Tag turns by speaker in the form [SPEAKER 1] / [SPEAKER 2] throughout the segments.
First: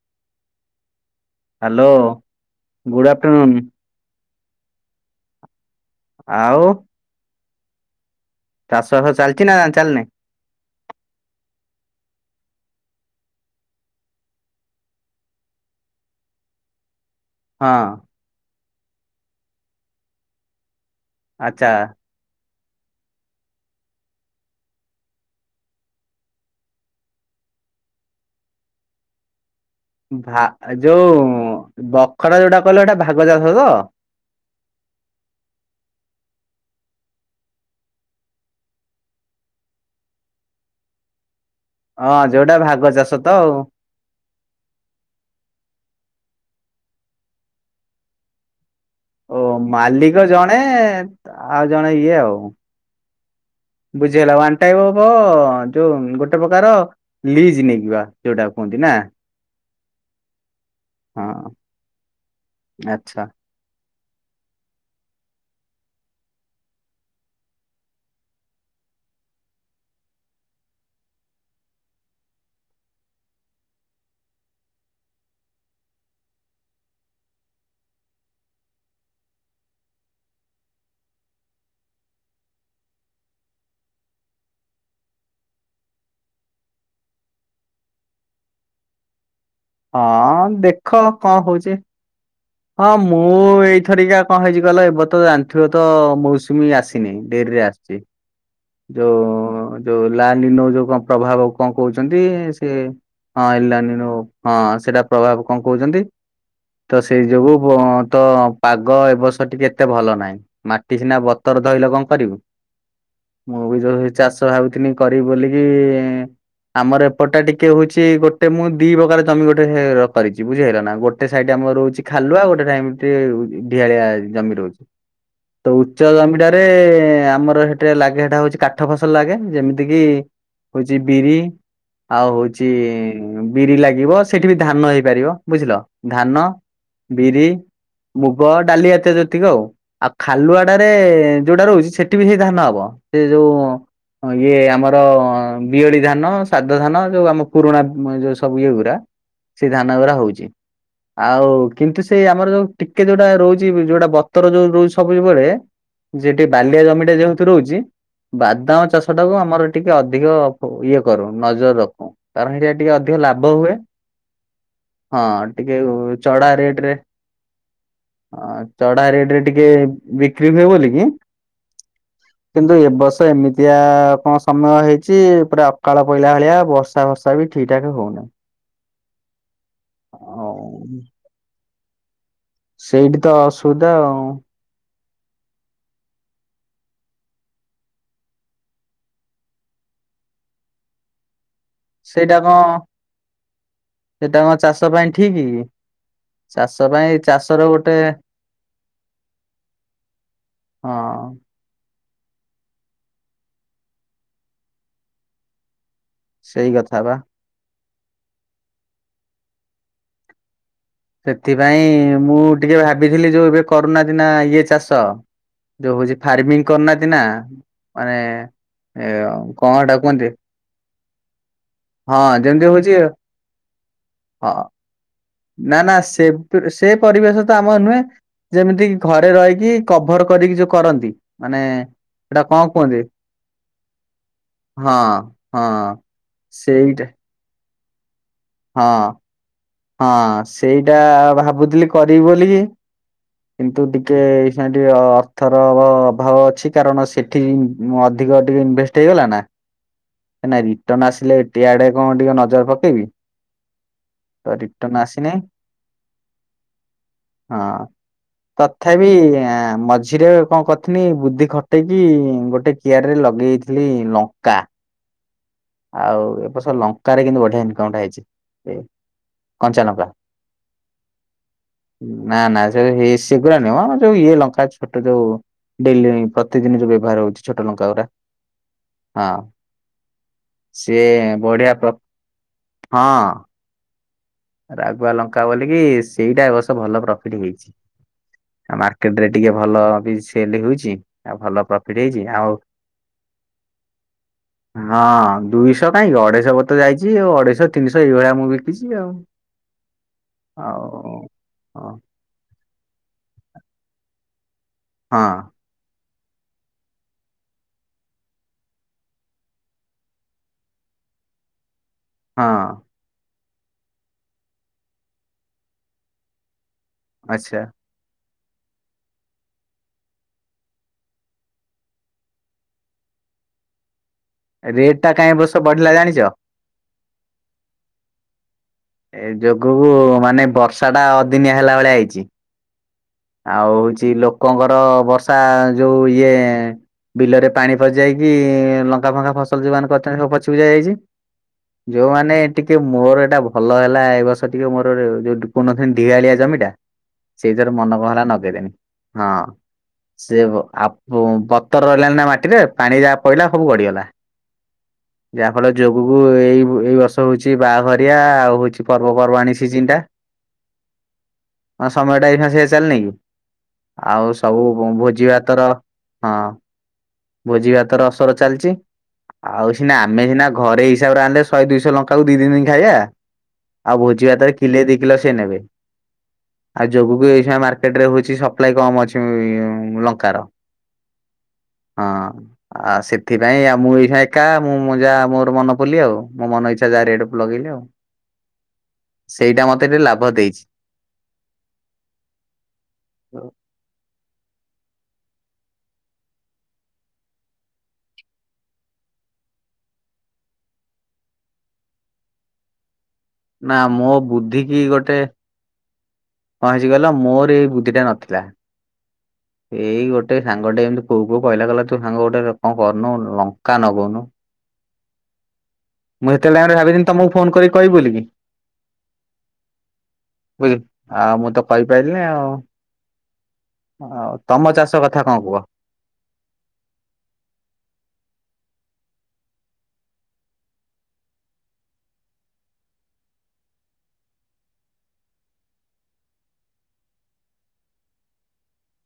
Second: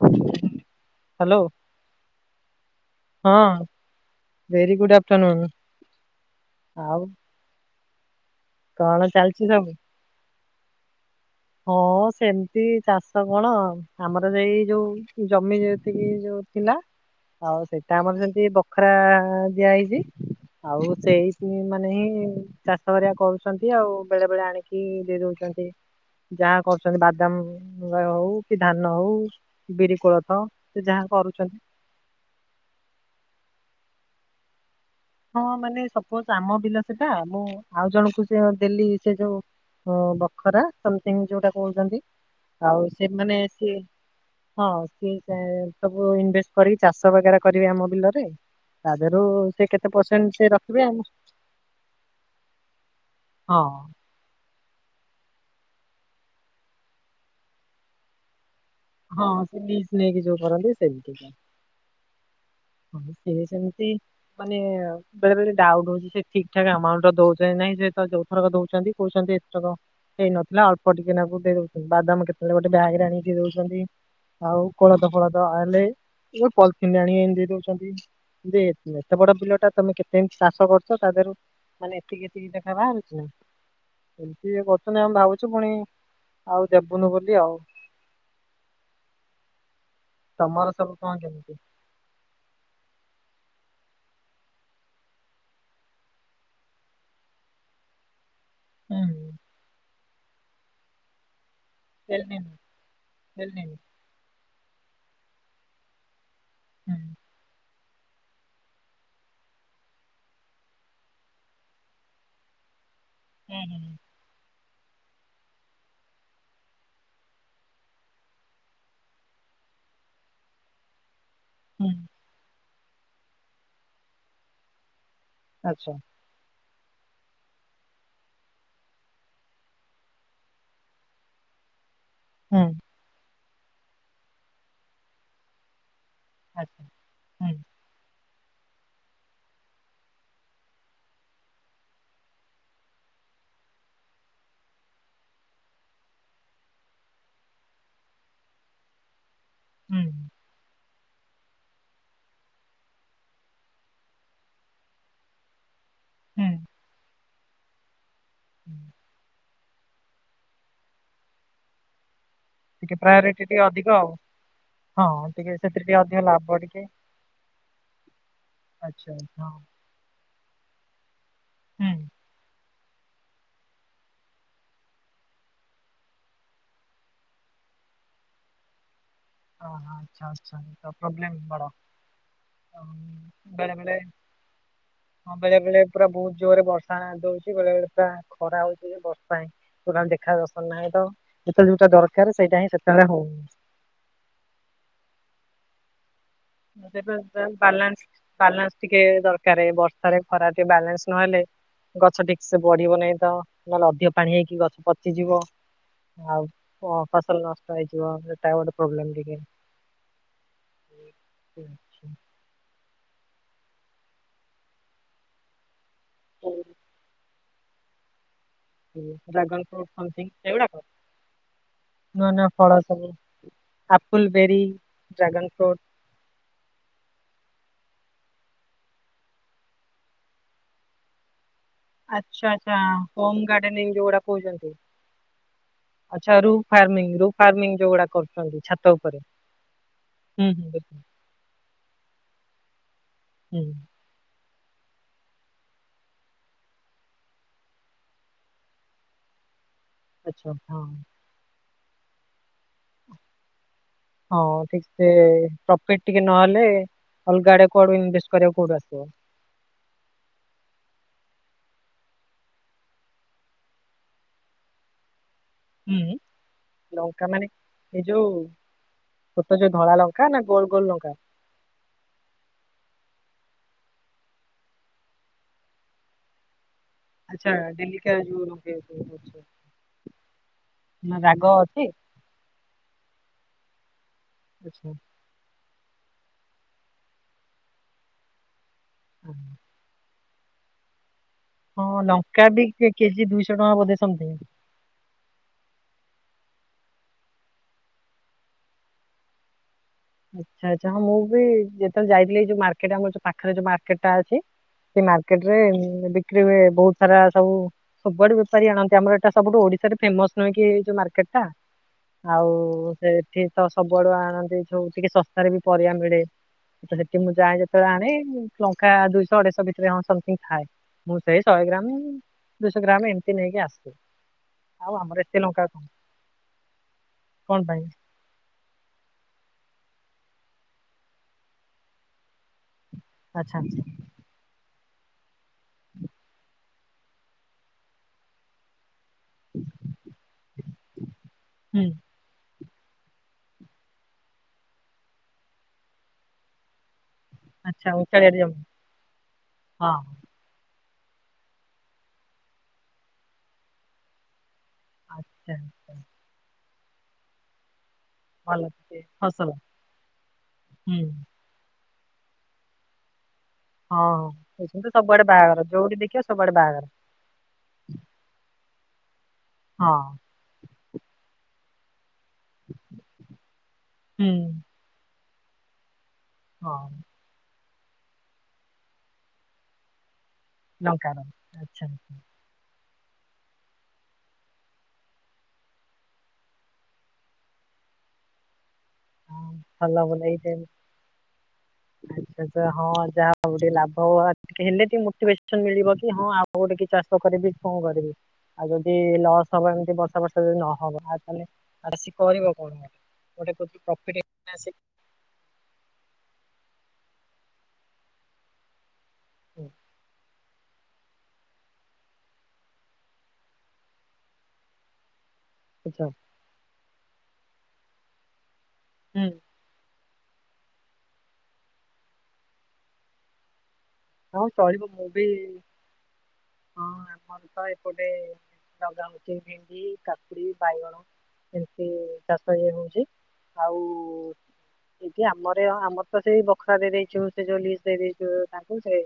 [SPEAKER 1] ହ [inaudible]
[SPEAKER 2] hello good
[SPEAKER 1] ହଁ
[SPEAKER 2] afternoon.
[SPEAKER 1] Very good afternoon ଆଉ
[SPEAKER 2] ଚାଷ
[SPEAKER 1] କଣ
[SPEAKER 2] ବାସ ଚାଲିଛି ନା
[SPEAKER 1] ସବୁ?
[SPEAKER 2] ଚାଲିନି?
[SPEAKER 1] ହଁ ସେମିତି ଚାଷ କଣ? ଆମର ସେଇ ଯୋଉ ଜମି ଯେତିକି ଯୋଉ ଥିଲା
[SPEAKER 2] [inaudible]
[SPEAKER 1] ହଉ ସେଇଟା ଆମର ସେମିତି ବଖରା ଦିଆ ହେଇଛି। ଆଉ ସେଇ ତି
[SPEAKER 2] ଆଚ୍ଛା
[SPEAKER 1] ମାନେ ହିଁ ଚାଷ ହେରିଆ କରୁଛନ୍ତି। ଆଉ ବେଳେ ବେଳେ ଆଣିକି ଦେଇ ଦଉଛନ୍ତି। ଯାହା କରୁଛନ୍ତି ବାଦାମ ମ ହଉ କି ଧାନ ହଉ। ବିରି କୋଳଥ
[SPEAKER 2] ଭା
[SPEAKER 1] ସେ ଯାହା
[SPEAKER 2] ଯୋଉ
[SPEAKER 1] କରୁଛନ୍ତି।
[SPEAKER 2] ବଖରା ଯୋଉଟା କହିଲେ ହେଇଟା ଭାଗ ଚାଷ ତ।
[SPEAKER 1] ହଁ ମାନେ ସପୋଜ ଆମ ବିଲ ସେଟା ମୁଁ ଆଉ ଜଣଙ୍କୁ ସେ ଦେଲି ସେ ଯୋଉ ହଁ ବଖରା ସମଥିଙ୍ଗି ଯୋଉଟା କହୁଛନ୍ତି।
[SPEAKER 2] ହଁ ଯୋଉଟା
[SPEAKER 1] ଆଉ
[SPEAKER 2] ଭାଗ ଚାଷ ତ
[SPEAKER 1] ସେଇମାନେ
[SPEAKER 2] ଆଉ
[SPEAKER 1] ସିଏ ହଁ ସିଏ ସେ ସବୁ ଇନଭେଷ୍ଟ କରିକି ଚାଷ ବଗେରା କରିବେ ଆମ ବିଲରେ। ତା ଧିଅରୁ
[SPEAKER 2] ଓ
[SPEAKER 1] ସେକେତେ
[SPEAKER 2] ମାଲିକ ଜଣେ ଆଉ ଜଣେ ଇଏ ଆଉ
[SPEAKER 1] ହଁ
[SPEAKER 2] ବୁଝ୍ ଝୀ ହେଲା ୱାନ ଟାଇପ୍ ଅଫ୍ ଯୋଉ ଗୋଟେ ପ୍ରକାର ଲିଜ ନେଇଜିବା। ଯୋଉଟା କୁ କୁହନ୍ତି ନା?
[SPEAKER 1] ହଁ ସେ ଲିଜ ନେଇକି ଯୋଉ କରନ୍ତି
[SPEAKER 2] ହଁ
[SPEAKER 1] ସେମିତିକା। ହଁ
[SPEAKER 2] ଆଚ୍ଛା
[SPEAKER 1] ସିଏ ସେମିତି ମାନେ ବେଳେ ବେଳେ ଡାଉଟୁ ହଉଛି ସେ ଠିକ୍ ଠାକ ଆମଉଣ୍ଟ ଦଉଛନ୍ତି ନାହିଁ ସେ ତ ଯୋଉଥରକ ଦଉଛନ୍ତି କହୁଛନ୍ତି ଏଥରକ ସେ ନଥିଲା ଅଳ୍ପ ଟିକେ ନାଗୁ ଦଉଛନ୍ତି ବାଦାମ କେତେବେଳେ ଗୋଟେ ବ୍ୟାଗରେ ଆଣିକି ଦେଉଛନ୍ତି। ଆଉ କୋଳଥ ଫୋଳଥ ଆଣିଲେ ଏ ଯୋଉ ପଲିଥିନିରେ ଆଣିକି ଏମିତି ଦେଇ ଦଉଛନ୍ତି। ଯେ ଏତ ଏତେ ବଡ ବିଲ ଟା ତମେ କେତେ ଏମତି ଚାଷ କରୁଛ ତା ଦେହରୁ ମାନେ ଏତିକି ଏତିକି ଦେଖା ବାହାରୁଚି। ଏମିତି ଇଏ କରୁଛନ୍ତି ଆମେ ଭାବୁଛୁ ପୁଣି ଆଉ ଦେବୁନୁ ବୋଲି ଆଉ।
[SPEAKER 2] ହଁ
[SPEAKER 1] ତମର ସବୁ
[SPEAKER 2] ଦେଖ କଣ
[SPEAKER 1] କେମିତି?
[SPEAKER 2] ହଉଛି। ହଁ ମୁଁ ଏଇଥରିକା କଣ ହେଇଛି କହିଲ ଏବେ ତ ଜାଣିଥିବ ତ ମୌସୁମୀ ଆସିନି ଡେରିରେ ଆସିଚି।
[SPEAKER 1] ହୁଁ
[SPEAKER 2] ଯୋଉ ଯୋଉ ଲାଲିନୋ ଯୋଉ କଣ ପ୍ରଭାବ କଣ କହୁଛନ୍ତି
[SPEAKER 1] ଏଲିନି
[SPEAKER 2] ସେ ହଁ ଏ
[SPEAKER 1] ଏଲିନି
[SPEAKER 2] ଲାଈନୁ ରୁ ହଁ ସେଟା ପ୍ରଭାବ କଣ କହୁଛନ୍ତି
[SPEAKER 1] ହୁଁ
[SPEAKER 2] ତ ସେଇ ଯୋଗୁ ତ ପାଗ ଏ ବର୍ଷ ଟିକେ ଏତେ ଭଲ ନାହିଁ। ମାଟି ସିନା ବତର ଧଇଲେ କଣ କରିବୁ।
[SPEAKER 1] ହୁଁ
[SPEAKER 2] ମୁଁ ବି
[SPEAKER 1] ହୁଁ
[SPEAKER 2] ଯୋଉ ଚାଷ ଭାବିଥିନି କରିବି ବୋଲିକି ଆମର ଏପଟ ଟା ଟିକେ ହଉଛି। ଗୋଟେ ମୁଁ ଦି ପ୍ରକାର ଜମି ଗୋଟେ କରିଛି। ବୁଝି ହେଲାନା ଗୋଟେ ଗୋଟେ ସାଇଡି ଆମର
[SPEAKER 1] ହୁଁ
[SPEAKER 2] ରହୁଛି ଖାଲୁଆ ଆଉ ଗୋଟେ ଟାଇମି ଟିକେ ଢିଆଳିଆ ଜମି ରହୁଛି। ତ
[SPEAKER 1] ଆଚ୍ଛା
[SPEAKER 2] ଉଚ୍ଚ ଜମିଟାରେ ଆମର ହେଠି ଲାଗେ ସେଇଟା ହଉଚି କାଠ ଫସଲ ଲାଗେ ଯେମିତି କିି ହଉଚି ବିରି ଆଉ
[SPEAKER 1] ହୁଁ
[SPEAKER 2] ହଉଚି ବିରି ଲାଗିବ ସେଠି ବି ଧାନ ହେଇପାରିବ ବୁଝିଲ। ଧାନ
[SPEAKER 1] ଆଚ୍ଛା
[SPEAKER 2] ବିରି
[SPEAKER 1] ହୁଁ
[SPEAKER 2] ମୁଗ ଡାଲି ଯାତିୟ ଯେତିକ ଆଉ। ଆଉ ଖାଲୁଆଟାରେ ଯୋଉଟା ରହୁଚି ସେଠି ବି ସେଇ ଧାନ ହବ ସେ ଯୋଉ ହଁ ଇଏ ଆମର ବିୟଳି ଧାନ ସାଧ ଧାନ ଯୋଉ ଆମର ପୁରୁଣା ଯୋଉ ସବୁ ଇଏ ଗୁରା। ସେ
[SPEAKER 1] ହୁଁ
[SPEAKER 2] ଧାନଗୁରା ହୋଉଚି। ଆଉ କିନ୍ତୁ ସେଇ ଆମର ଯୋଉ ଟିକେ ଯୋଉଟା ରହୁଛି ଯୋଉଟା ବତର ଯୋଉ ରହୁଛି ସବେଇ ବେଳେ ଜେଟେ
[SPEAKER 1] ହୁଁ।
[SPEAKER 2] ବାଲିଆ ଜମିଟା ଯେହେତୁ ରହୁଛି
[SPEAKER 1] ହୁଁ।
[SPEAKER 2] ବାଦାମ ଚାଷଟାକୁ ଆମର ଟିକେ ଅଧିକ ଇଏ କରୁ ନଜର ରଖୁ। କାରଣ ଏଇଟା ଟିକେ ଅଧିକ
[SPEAKER 1] ପ୍ରାୟୋରିଟି
[SPEAKER 2] ଲାଭ
[SPEAKER 1] ଟିକେ
[SPEAKER 2] ହୁଏ।
[SPEAKER 1] ଅଧିକ ଆଉ
[SPEAKER 2] ହଁ ଟିକେ
[SPEAKER 1] ସେଥିରେ ଅଧିକ
[SPEAKER 2] ଚଡା
[SPEAKER 1] ଲାଭ ଟିକେ
[SPEAKER 2] ରେଟରେ ହ ଚଢା
[SPEAKER 1] ଆଚ୍ଛା
[SPEAKER 2] ରେଟରେ
[SPEAKER 1] ହଁ
[SPEAKER 2] ଟିକେ ବିକ୍ରି ହୁଏ ବୋଲି କି
[SPEAKER 1] ହୁଁ।
[SPEAKER 2] କିନ୍ତୁ ଏବ୍ ଏ ବର୍ଷ ଏମିତିଆ କଣ ସମୟ ହେଇଛି ପୁରା ଅକାଳ ପହିଲା ଭଳିଆ ବର୍ଷା ବର୍ଷା ର୍ଷା ବି ଠିକଠାକ ହୋଉନାହି।
[SPEAKER 1] ହଁ ହ ଆଚ୍ଛା ଆଚ୍ଛା ପ୍ରୋବ୍ଲେମ୍ ବଡ଼।
[SPEAKER 2] ସେଇଠି ତ ଅସୁବିଧା ଆଉ।
[SPEAKER 1] ହଁ ବେଳେ ବେଳେ ପୁରା ବହୁତ୍ ଜୋରେ ବର୍ଷା ନାଦି ଦଉଛି ବେଳେ ବେଳେ ପୁରା ଖରା ହଉଛି ଯେ ବର୍ଷା ହିଁ [unintelligible] ଦେଖା ଦର୍ଶନ ନାହିଁ ତ ଯେତେବେଳେ ଯୋଉଟା ଦରକାର ସେଇଟା ହିଁ ସେତେବେଳେ ହଉନି।
[SPEAKER 2] ସେଟା ଆମ ଚାଷ ପାଇଁ ଠିକ୍ କି। ଚାଷ ପାଇଁ
[SPEAKER 1] ଯେବେ
[SPEAKER 2] ଚାଷର ଗୋଟେ
[SPEAKER 1] ବାଲାନ୍ସ ବାଲାନ୍ସ ଟିକେ ଦରକାର ବର୍ଷାରେ ଖରା ଟିକେ
[SPEAKER 2] ହଁ
[SPEAKER 1] ବାଲାନ୍ସ ନହେଲେ ଗଛ ଠିକ୍ ସେ ବଢ଼ିବ ନାହିଁ ତ ନହେଲେ ଅଧିକ ପାଣି ହେଇକି ଗଛ ପଚିଯିବ। ଆଉ
[SPEAKER 2] ସେଇ କଥା ବା।
[SPEAKER 1] ଫସଲ ନଷ୍ଟ ହେଇଯିବ ସେଟା ଗୋଟେ ପ୍ରୋବ୍ଲେମ୍ ଟିକେ।
[SPEAKER 2] ସେଥିପାଇଁ ମୁଁ ଟିକେ ଭାବିଥିଲି ଯୋଉ ଏବେ କରୁନାହାନ୍ତି ନା ଇଏ ଚାଷ। ଯୋଉ ହଉଛି ଫାର୍ମିଂ କରିନାହାନ୍ତି ନା ମାନେ ଏ
[SPEAKER 1] ଡ୍ରାଗନ
[SPEAKER 2] କଣ
[SPEAKER 1] ଫ୍ରୁଟ
[SPEAKER 2] ହେଟା କୁହନ୍ତି?
[SPEAKER 1] ସମଥିଙ୍ଗ ସେଗୁଡାକ
[SPEAKER 2] ହଁ
[SPEAKER 1] ନୂଆ ନୂଆ
[SPEAKER 2] ଯେମିତି
[SPEAKER 1] ଫଳ
[SPEAKER 2] ହଉଛି
[SPEAKER 1] ସବୁ ଆପଲ
[SPEAKER 2] ହଁ।
[SPEAKER 1] ବେରୀ ଡ୍ରାଗନ ଫ୍ରୁଟ
[SPEAKER 2] ନାଁ ନାଁ ସେ ସେ ପରିବେଶ ତ ଆମର ନୁହେଁ। ଯେମିତି କି ଘରେ ରହିକି କଭର କରିକି ଯୋଉ କରନ୍ତି ମାନେ ସେଟା
[SPEAKER 1] ଆଚ୍ଛା
[SPEAKER 2] କଣ
[SPEAKER 1] ଆଚ୍ଛା
[SPEAKER 2] କୁହନ୍ତି
[SPEAKER 1] ହୋମ ଗାର୍ଡେନିଂ ଯୋଉଗୁଡା଼ କହୁଛନ୍ତି।
[SPEAKER 2] ହଁ। ହଁ
[SPEAKER 1] ଆଚ୍ଛା ରୁ
[SPEAKER 2] ସେଇଟା
[SPEAKER 1] ଫାର୍ମିଂ ରୁ ଫାର୍ମିଂ ଯୋଉଗୁଡା଼ କର
[SPEAKER 2] ହଁ ହଁ
[SPEAKER 1] ହୁଁ ହୁଁ
[SPEAKER 2] ସେଇଟା
[SPEAKER 1] ବୁଝିଲି
[SPEAKER 2] ଭାବୁଥିଲି କରିବି ବୋଲି ‌କି।
[SPEAKER 1] ହୁଁ
[SPEAKER 2] କିନ୍ତୁ ଏ ଟିକେ ଏ [unintelligible] ର ଅର୍ଥର ଅଭାବ ଅଛି କାରଣ ସେଠି ଅଧିକ ଟିକେ ଇନଭେଷ୍ଟ୍ [unintelligible]
[SPEAKER 1] ଆଚ୍ଛା
[SPEAKER 2] ନା
[SPEAKER 1] ହଁ
[SPEAKER 2] ରିଟର୍ନ ଆସିଲେ ଇଆଡ଼େ କଣ ଟିକେ ନଜର ପକେଇବି। ତ
[SPEAKER 1] ହଁ ଠିକ୍
[SPEAKER 2] ରିଟର୍ଣ
[SPEAKER 1] ସେ
[SPEAKER 2] ଆସିନାହିଁ
[SPEAKER 1] ପ୍ରଫିଟ୍ ଟିକେ ନହେଲେ ଅଲଗା
[SPEAKER 2] ହଁ
[SPEAKER 1] ଆଡେ କୁଆଡୁ ଇନଭେଷ୍ଟ କରିବାକୁ କୋଉଠୁ ଆସିବ
[SPEAKER 2] ତଥାପି ଆଁ ମଝିରେ କଣ କରିଥିଲି ବୁଦ୍ଧି ଖଟେଇକି ଗୋଟେ କିଆରି ରେ ଲଗେଇଥିଲି ଲଙ୍କା।
[SPEAKER 1] ହୁଁ
[SPEAKER 2] ଆଉ ଏ ବର୍ଷ ଲଙ୍କାରେ
[SPEAKER 1] ଲଙ୍କା
[SPEAKER 2] କିନ୍ତୁ
[SPEAKER 1] ମାନେ
[SPEAKER 2] ବଢ଼ିଆ ଇନକମ୍
[SPEAKER 1] ଏ
[SPEAKER 2] ଟା ହେଇଛି।
[SPEAKER 1] ଯୋଉ
[SPEAKER 2] ଏ
[SPEAKER 1] ଛୋଟ ଯୋଉ
[SPEAKER 2] କଞ୍ଚା
[SPEAKER 1] ଧଳା ଲଙ୍କା ନା ଗୋଲ ଗୋଲ ଲଙ୍କା।
[SPEAKER 2] ନାଁ ନାଁ ସେ ସେଗୁଡା ନୁହଁ ଆମର ଯୋଉ ଇଏ ଲଙ୍କା ଛୋଟ ଯୋଉ ଡେଲି ପ୍ରତିଦିନରେ ବ୍ୟବହାର ହଉଛି
[SPEAKER 1] ଆଚ୍ଛା
[SPEAKER 2] ଛୋଟ ଲଙ୍କା ଗୁଡ଼ା
[SPEAKER 1] ଡେଲିକା ଯୋଉ ଲଙ୍କା ସବୁ ଅଛି
[SPEAKER 2] ହଁ। ସିଏ
[SPEAKER 1] ନା ରାଗ
[SPEAKER 2] ବଢ଼ିଆ
[SPEAKER 1] ଅଛି
[SPEAKER 2] ପ୍ର ହଁ।
[SPEAKER 1] ଆଚ୍ଛା
[SPEAKER 2] ରାଗୁଆ ଲଙ୍କା ବୋଲିକି ସେଇଟା ଏ ବର୍ଷ ଭଲ ପ୍ରଫିଟ୍ ହେଇଛି ଆଉ ମାର୍କେ କେତେବେଳେ ଟିକେ ଭଲ ବି ସେଲ୍ ହଉଛି।
[SPEAKER 1] ହଁ ଲଙ୍କା ବି କେଜି ଦୁଇଶହ ଟଙ୍କା ବୋଧେ ସମଥିଙ୍ଗ୍
[SPEAKER 2] ହଁ ଦୁଇଶହ କାହିଁକି ଅଢ଼େଇ ଶହ ବତେ ଯାଇଛି ଆଉ ଅଢ଼େଇ ଶହ ତିନିଶହ ଏଇଭଳିଆ ମୁଁ ବିକିଛି ଆଉ।
[SPEAKER 1] ଆଚ୍ଛା ଆଚ୍ଛା ହଁ
[SPEAKER 2] ଆଉ
[SPEAKER 1] ମୁଁ ବି
[SPEAKER 2] ହଁ
[SPEAKER 1] ଯେତେବେଳେ ଯାଇଥିଲି ଯୋଉ ମାର୍କେଟ ଆମର ପାଖରେ ଯୋଉ ମାର୍କେଟ ଟା ଅଛି। ସେ ମାର୍କେଟ
[SPEAKER 2] ହଁ
[SPEAKER 1] ରେ ବିକ୍ରି ହୁଏ ବହୁତ୍ ସାରା ସବୁ ସବୁଆଡୁ଼ ବେପାରି ଆଣନ୍ତି ଆମର ଏଇଟା ସବୁଠୁ ଓଡ଼ିଶାରେ ଫେମସ୍ ନୁହଁ କି ଏଇ ଯୋଉ ମାର୍କେଟ ଟା। ଆଉ ସେ ଏଠି ତ ସବୁଆଡୁ ଆଣନ୍ତି ଯୋଉ ଟିକେ ଶସ୍ତାରେ ବି ପରିବା ମିଳେ। ତ ସେଠି ମୁଁ ଯାଏ
[SPEAKER 2] ଆଚ୍ଛା
[SPEAKER 1] ଯେତେବେଳେ ଆଣେ ଲଙ୍କା ଦୁଇଶହ ଅଢ଼େଇଶହ ଭିତରେ ହଁ ସମଥିଙ୍ଖ୍ ଥାଏ ମୁଁ ସେଇ ଶହେ ଗ୍ରାମ୍ ଦୁଇଶହ ଗ୍ରାମ୍ ଏମିତି ନେଇକି ଆସେ। ଆଉ
[SPEAKER 2] ରେଟ୍ ଟା
[SPEAKER 1] ଆମର
[SPEAKER 2] କାହିଁ ଏ
[SPEAKER 1] ଏତେ
[SPEAKER 2] ବର୍ଷ
[SPEAKER 1] ଲଙ୍କା କଣ
[SPEAKER 2] ବଢ଼ିଲା ଜାଣିଛ?
[SPEAKER 1] କଣ ପାଇଁ?
[SPEAKER 2] ଏ ଯୋଗୁକୁ ମାନେ ବର୍ଷା ଟା ଅଦିନିଆ ହେଲା ଭଳିଆ ହେଇଛି।
[SPEAKER 1] ଆଚ୍ଛା
[SPEAKER 2] ଆଉ
[SPEAKER 1] ଆଚ୍ଛା
[SPEAKER 2] ହଉଛି ଲୋକଙ୍କର ବର୍ଷା ଯୋଉ ଇଏ ବିଲରେ ପାଣି ଫଜାଇକି ଲଙ୍କା ଫଙ୍କା ଫ ଫସଲ ଯୋଉମାନେ କରିଛନ୍ତି ସବୁ ପଚି ପୁଚା ଯାଇଛି
[SPEAKER 1] ହୁଁ
[SPEAKER 2] ଯୋଉମାନେ ଟିକେ ମୋର ଏଇଟା ଭଲ ହେଲା ଏ ବର୍ଷ ଟିକେ ମୋର ଯୋଉ କହୁନଥାନ୍ତି [unintelligible] ଆଳିଆ ଜମିଟା। ସେଇଥିରେ
[SPEAKER 1] ଆଚ୍ଛା
[SPEAKER 2] ମନ କଣ ହେଲା
[SPEAKER 1] ଉଚାଳିଆରେ ଜମି
[SPEAKER 2] ନଗେଇଦେନି ହଁ।
[SPEAKER 1] ହଁ
[SPEAKER 2] ସେ ଆ ବତର ରହିଲାନି ନା ମାଟିରେ ପାଣି ଯାହା ପଇଲା ସବୁ ଗଡ଼ିଗଲା। ଯାହା
[SPEAKER 1] ଆଚ୍ଛା
[SPEAKER 2] ଫଳ ରେ
[SPEAKER 1] ଆଚ୍ଛା
[SPEAKER 2] ଯୋଗକୁ ଏଇ ଏଇ ବର୍ଷ ହଉଛି ବାହାଘର ଘରିଆ ଆଉ
[SPEAKER 1] ଭଲ
[SPEAKER 2] ହଉଛି
[SPEAKER 1] ଟିକେ ଫସଲ
[SPEAKER 2] ପର୍ବପର୍ବାଣି ସିଜିନ୍ ଟା।
[SPEAKER 1] ହୁଁ
[SPEAKER 2] ହଁ ସମୟ ଟା ଏଇା ସେ ଚାଲିନି କି।
[SPEAKER 1] ହଁ ହଁ
[SPEAKER 2] ଆଉ ସବୁ
[SPEAKER 1] ଏଇଛନ୍ତି ସବୁଆଡେ
[SPEAKER 2] ଭୋଜି
[SPEAKER 1] ବାହାଘର
[SPEAKER 2] ଭାତର
[SPEAKER 1] ଯୋଉଠି ଦେଖିବ
[SPEAKER 2] ହଁ।
[SPEAKER 1] ସବୁଆଡେ ବାହାଘର
[SPEAKER 2] ଭୋଜି ଭାତର ଅସର ଚାଲିଛି ଆଉ
[SPEAKER 1] ହଁ
[SPEAKER 2] ସିନା ଆମେ ସିନା ଘରେ ହିସାବରେ ଆଣିଲେ। ଶହେ ଦିଇଶହ ଲଙ୍କାକୁ ଦି ଦ ଦିନ ଖାଇବା ଆଉ ଭୋଜି
[SPEAKER 1] ହୁଁ
[SPEAKER 2] ଭାତରେ କିଲେ ଦି କିଲୋ ସେ ନେବେ।
[SPEAKER 1] ହଁ
[SPEAKER 2] ଆଉ ଯୋଗକୁ ଏୟ ମାର୍କେଟରେ ହଉଛି ସପ୍ଲାଇ କମ ଅଛି ଲଙ୍କାର।
[SPEAKER 1] ଲାଙ୍କର ଆଚ୍ଛା।
[SPEAKER 2] ଆଉ ସେଥିପାଇଁ ଆଉ ମୁଁ ଏଇଁ ଏକା ମୁଁ ଯାହା ମୋର ମନ ପଲି ଆଉ ମୋ ମନ ଇଚ୍ଛା ଯାହା ରେଟ ଲଗେଇଲି ଆଉ।
[SPEAKER 1] ହଁ
[SPEAKER 2] ସେଇଟା ମତେ
[SPEAKER 1] ଭଲ
[SPEAKER 2] ଟିକେ ଲାଭ ଦେଇଛି।
[SPEAKER 1] ଆଛା ତ ହଁ ଯାହା ହଉି ଲାଭ ହ ହେଲେ ଟିକେ ମୋଟିଭେସନ ମିଳିବ କି ହଁ ଆଉ ଗୋଟେ କି ଚାଷ କରିବି କଣ କରିବି। ଆଉ ଯଦି ଲସ୍ ହବ ଏମିତି ବର୍ଷା ବର୍ଷା ଯଦି ନହବ ଆ ତାହେଲେ ଆ ସି କରିବ କଣ ପାଇଁ
[SPEAKER 2] ନା ମୋ ବୁଦ୍ଧି କି ଗୋଟେ। ପହଞ୍ଚି ଗଲା ମୋର ଏଇ ବୁଦ୍ଧିଟା ନଥିଲା ଏଇ ଗୋଟେ। ଟେ ସାଙ୍ଗ ଟେ ଏମିତି କୋଉ କ କହିଲା କଲା ତୁ ସାଙ୍ଗ ଗୋଟେ କଣ କରୁନୁ ଲଙ୍କା ନଗଉନୁ।
[SPEAKER 1] ଆଚ୍ଛା।
[SPEAKER 2] ମୁଁ ସେତେ ଲାଇ ଭାବି ତମକୁ ଫୋନ କରିକି କହିବି ବୋଲି କି।
[SPEAKER 1] ହୁଁ।
[SPEAKER 2] ବୁଝିଲ ଆଉ ମୁଁ ତ କହିପାରିଲିନି ଆଉ ଆଉ
[SPEAKER 1] ହଁ
[SPEAKER 2] ତମ
[SPEAKER 1] ଚଳିବ
[SPEAKER 2] ଚାଷ
[SPEAKER 1] ମୁଁ ବି
[SPEAKER 2] କଥା କଣ କୁହ?
[SPEAKER 1] ହଁ ଆମର ତ ଏପଟେ ଲଗା ହଉଛି ଭେଣ୍ଡି କାକୁଡି ବାଇଗଣ ଏମିତି ଚାଷ ଏ ହଉଛି ଆଉ ଏଇଠି ଆମ ଆମର ତ ସେଇ ବଖରା ଦେଇଦେଇଛୁ ସେ ଯୋଉ ଲି ଦେଇଛୁ ତା ସେ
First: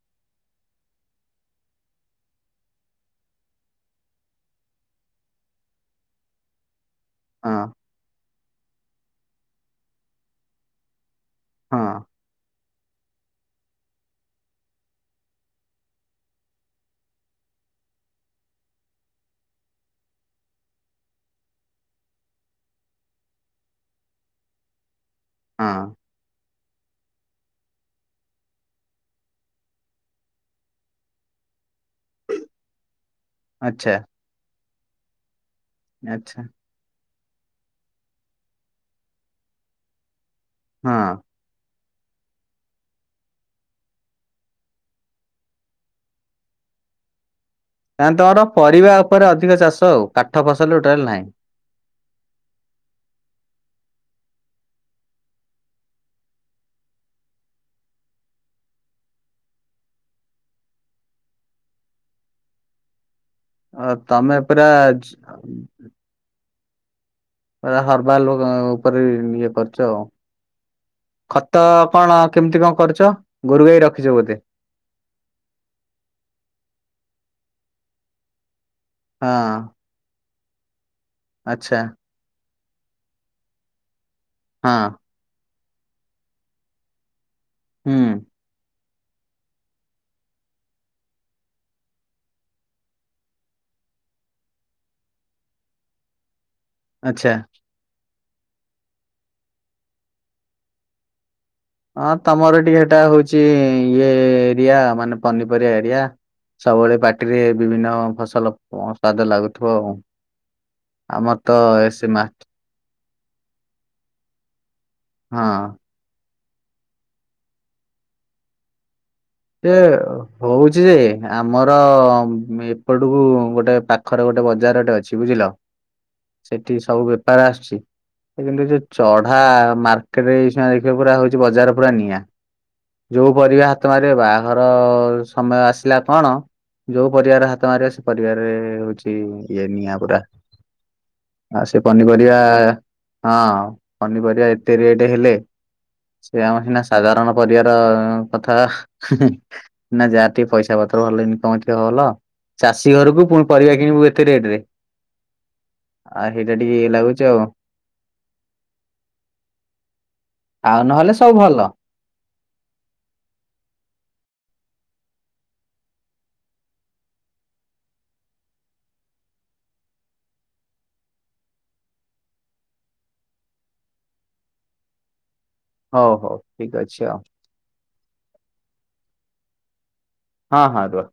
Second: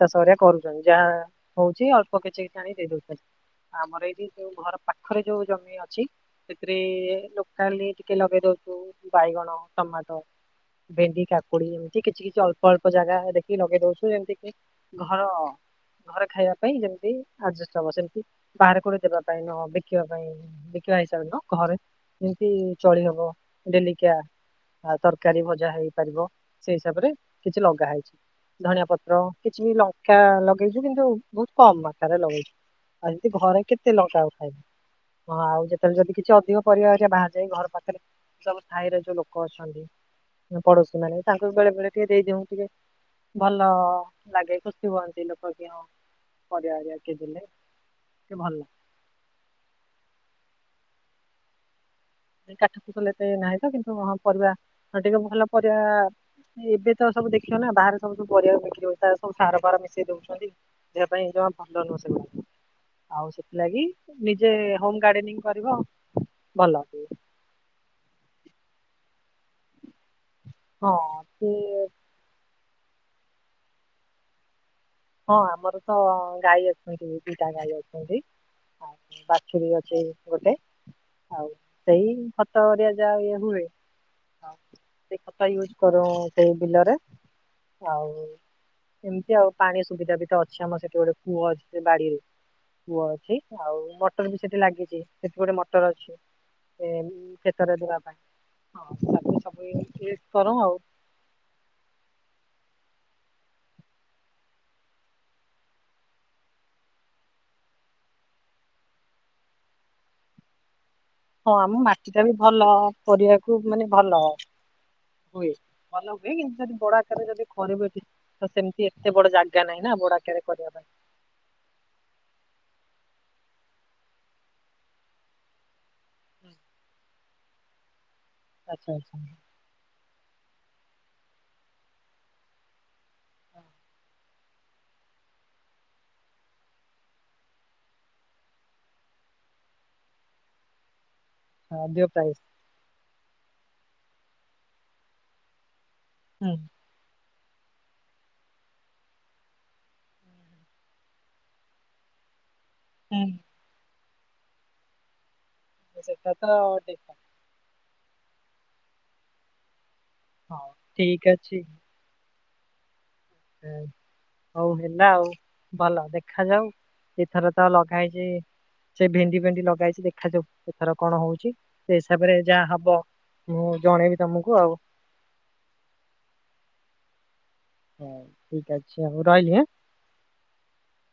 [SPEAKER 1] ଚାଷ ହାରିକା କରୁଛନ୍ତି ଯାହା ହଉଛି ଅଳ୍ପ କିଛି କି ଆଣି ଦେଇ ଦଉଛନ୍ତି। ଆମର ଏଇଠି ଯୋଉ ଘର ପାଖରେ ଯୋଉ ଜମି ଅଛି ସେଥିରେ। ଟ
[SPEAKER 2] ହଁ
[SPEAKER 1] ଲୋକାଲ ଟିକେ ଲଗେଇ ଦଉଛୁ ବାଇଗଣ ଟମାଟୋ ଭେଣ୍ଡି। କାକୁଡି
[SPEAKER 2] ହଁ
[SPEAKER 1] ଏମିତି କିଛି କିଛି ଅଳ୍ପ ଅଳ୍ପ ଜାଗା ଦେଖିକି ଲଗେଇ ଦଉଛୁ ଯେମିତି କି ଘର। ଘରେ ଖାଇବା ପାଇଁ ଯେମତି ଆଡଜଷ୍ଟ ହବ ସେମିତି ବାହାର କୋଡେ ଦେବା ପାଇଁ ନ ବିକିବା ପାଇଁ। ବିକିବା ହିସାବରେ ନ ଘରେ ଯେମିତି ଚଳି ହବ ଡେଲିକିଆ। ଆ ତରକାରୀ ଭଜା
[SPEAKER 2] ହଁ
[SPEAKER 1] ହେଇପାରିବ ସେଇ ହିସାବରେ କିଛି ଲଗା ହେଇଛି। ଧଣିଆ ପତ୍ର କିଛି ବି ଲଙ୍କା ଲଗେଇଛୁ କିନ୍ତୁ ବହୁତ କମ ମାତ୍ରାରେ ଲଗେଇଛୁ। ଆଉ ଯେମିତି ଘରେ କେତେ
[SPEAKER 2] ଆଚ୍ଛା।
[SPEAKER 1] ଲଙ୍କା ଆଉ ଖାଇବୁ ହଁ ଆଉ ଯେତେବେଳେ ଯଦି କିଛି
[SPEAKER 2] ଆଚ୍ଛା
[SPEAKER 1] ଅଧିକ। ପରିବା ହେରିକା ରେ ବାହରୋ ଯାଇ ଘର ପାଖରେ ସବୁ ସ୍ଥାାଇରେ ଯୋଉ ଲୋକ ଅଛନ୍ତି
[SPEAKER 2] ହଁ
[SPEAKER 1] ପଡୋଶୀ ମ ତାଙ୍କ ବଳେ ବଳେ ଟିକେ ଦେଇ ଦେଉ ଟିକେ ଭଲ ଲାଗେ ଖୁସି ହୁଅନ୍ତି ଲୋକ କିଁ ପରିବା ଆରିଆ କିଏ ଦେଲେ।
[SPEAKER 2] କ
[SPEAKER 1] ଟିକେ
[SPEAKER 2] ତୋର
[SPEAKER 1] ଭଲ ଲାଗେ।
[SPEAKER 2] ପରିବା ଉପରେ ଅଧିକ ଚାଷ ଆଉ କାଠ ଫସଲ ଟୋଟଲୀ ନାହିଁ।
[SPEAKER 1] କାଠ ଫସଲ ଏତେ ନାହିଁ ତ କିନ୍ତୁ ହଁ ପରିବା ଟିକେ ଭଲ ପରିବା ଏବେ ତ ସବୁ ଦେଖିବ ନା ବାହାରେ ସବୁ ସବୁ ପରିବା ବିକ୍ରିି ହଉଚି ତାର ସବୁ ସାର ଫାର ମିଶେଇ ଦଉଛନ୍ତି। ଦେହ ପାଇଁ ଜମା ଭଲ ନୁହଁ ସେଗୁଡ଼ାକ ଆଉ ସେ
[SPEAKER 2] ଅ
[SPEAKER 1] ଲାଗି
[SPEAKER 2] ତମେ
[SPEAKER 1] ନିଜେ
[SPEAKER 2] ପୁରା
[SPEAKER 1] ହୋମ
[SPEAKER 2] ଜ-
[SPEAKER 1] ଗାର୍ଡେନିଂ କରିବ ଭଲ।
[SPEAKER 2] ପା ହର୍ବାଲ ଉପରେ ଇଏ କରୁଛ ଆଉ
[SPEAKER 1] ହଁ ସେ
[SPEAKER 2] ଖତ କଣ। କେମିତି କଣ କରୁଛ ଗୋରୁ ଗାଈ ରଖିଛ ବୋଧେ
[SPEAKER 1] ହଁ ଆମର ତ ଗାଈ ଅଛନ୍ତି ଦିଟା ଗାଈ ଅଛନ୍ତି। ଆଉ
[SPEAKER 2] ହଁ
[SPEAKER 1] ବାଛୁରୀ ଅଛି ଗୋଟେ ଆଉ
[SPEAKER 2] ଆଚ୍ଛା।
[SPEAKER 1] ସେଇ ସାରିଆ ଯା ଏ ହୁଏ।
[SPEAKER 2] ହଁ
[SPEAKER 1] ସେ କଥା ୟୁଜ୍ କରୁ ସେଇ ବିଲରେ
[SPEAKER 2] ହୁଁ
[SPEAKER 1] ଆଉ ଏମିତି ଆଉ ପାଣି ସୁବିଧା ବି ତ ଅଛି ଆମର ସେଠି ଗୋଟେ କୁଅ ଅଛି ବାଡିରେ କୁଅ ଅଛି ଆଉ ମଟର ବି ସେଠି ଲାଗିଛି ସେଠି ଗୋଟେ ମଟର ଅଛି।
[SPEAKER 2] ଆଛା
[SPEAKER 1] ରେବାବା ହଁ ତାକୁ ସବୁ କର ଆଉ
[SPEAKER 2] ହଁ ତମର ଟିକେ ଏଟା ହଉଛି ଇଏ ଏରିଆ ମାନେ ପନିପରିବା ଏରିଆ। ସବୁବେଳେ ପାଟିରେ ବିଭିନ୍ନ ଫସଲ ସ୍ଵାଦ ଲାଗୁଥିବ। ଆମର ତ
[SPEAKER 1] ହଁ ଆମ
[SPEAKER 2] ଏସେ
[SPEAKER 1] ମାଟି ଟା
[SPEAKER 2] ମା
[SPEAKER 1] ବି ଭଲ ପରିବାକୁ ମାନେ ଭଲ ହୁଏ।
[SPEAKER 2] ହଁ
[SPEAKER 1] ଭଲ ହୁଏ କିନ୍ତୁ ଯଦି ବଡ ଆକାରରେ ଯଦି କରିବେଠ ତ ସେମିତି ଏତେ ବଡ ଜାଗ
[SPEAKER 2] ସେ ହଉଛି ଯେ ଆମର ଏପଟକୁ ଗୋଟେ ପାଖରେ ଗୋଟେ ବଜାର ଟେ ଅଛି ବୁଝିଲ ସେଠି ସବୁ ବେପାର ଆସୁଛି କିନ୍ତୁ ଏ ଯୋଉ
[SPEAKER 1] ଆଚ୍ଛା ଆଚ୍ଛା
[SPEAKER 2] ଚଢା ମା ତେବେ ଏଉଛୁଣା ଦେଖିବ ବଜାର ପୁରା ନିଆଁ ଯୋଉ ପରିବା ହାତ ମାର ରେ ବାହାଘର ସମୟ ଆସିଲା କଣ ଯୋଉ ପରିବାରେ ହାତ ମାରିବ ସେ ପରିବାରରେ ହଉଛି ଇଏ ନିଆଁ ପୁରା ଆଉ ସେ
[SPEAKER 1] ହଁ, ଅଧିକ
[SPEAKER 2] ପନିପରିବା
[SPEAKER 1] ପ୍ରାଇସ୍
[SPEAKER 2] ହଁ ପନିପରିବା ଏତେ ରେଟ ହେଲେ ସେ
[SPEAKER 1] ହୁଁ
[SPEAKER 2] ଆମ ସିନା ସାଧାରଣ ପରିବାର କଥା ହୁଁ ହୁଁ ନା ଯାହା ଟିକେ ପଇସା ପତ୍ର ଭଲ ଇନକମ ଟିକେ ଉଲ ଚାଷୀ ଘରକୁ ପୁଣି
[SPEAKER 1] ହୁଁ
[SPEAKER 2] ପରିବା କିଣିବୁ ଏତେ ରେଟ ରେ
[SPEAKER 1] ସେଟା
[SPEAKER 2] ଆଉ
[SPEAKER 1] ତ
[SPEAKER 2] ହେଇଟା ଟିକେ ଇଏ
[SPEAKER 1] ଦେଖ
[SPEAKER 2] ଲାଗୁଚି ଆଉ
[SPEAKER 1] ହଉ
[SPEAKER 2] ଆଉ ନହେଲେ
[SPEAKER 1] ଠିକ
[SPEAKER 2] ସବୁ
[SPEAKER 1] ଅଛି
[SPEAKER 2] ଭଲ।
[SPEAKER 1] ଏଁ। ହଉ ହେଲା ଆଉ ଭଲ ଦେଖାଯାଉ ଏଥର ତ ନ ଖାଇକି ସେ ଭେଣ୍ଡି ଫେଣ୍ଡି ନଗା ହେଇଛି ଦେଖାଯାଉ ଏଥର କଣ ହଉଛି ସେ ହିସାବରେ ଯାହା ହବ ମୁଁ ଜଣେଇବି ତମକୁ ଆଉ
[SPEAKER 2] ହଉ ହଉ ଠିକ୍ ଅଛି ଆଉ।
[SPEAKER 1] ହଉ ଠିକ୍ ଅଛି ମୁଁ ରଇଲି ଆଁ
[SPEAKER 2] ହଁ ହଁ ଦବା।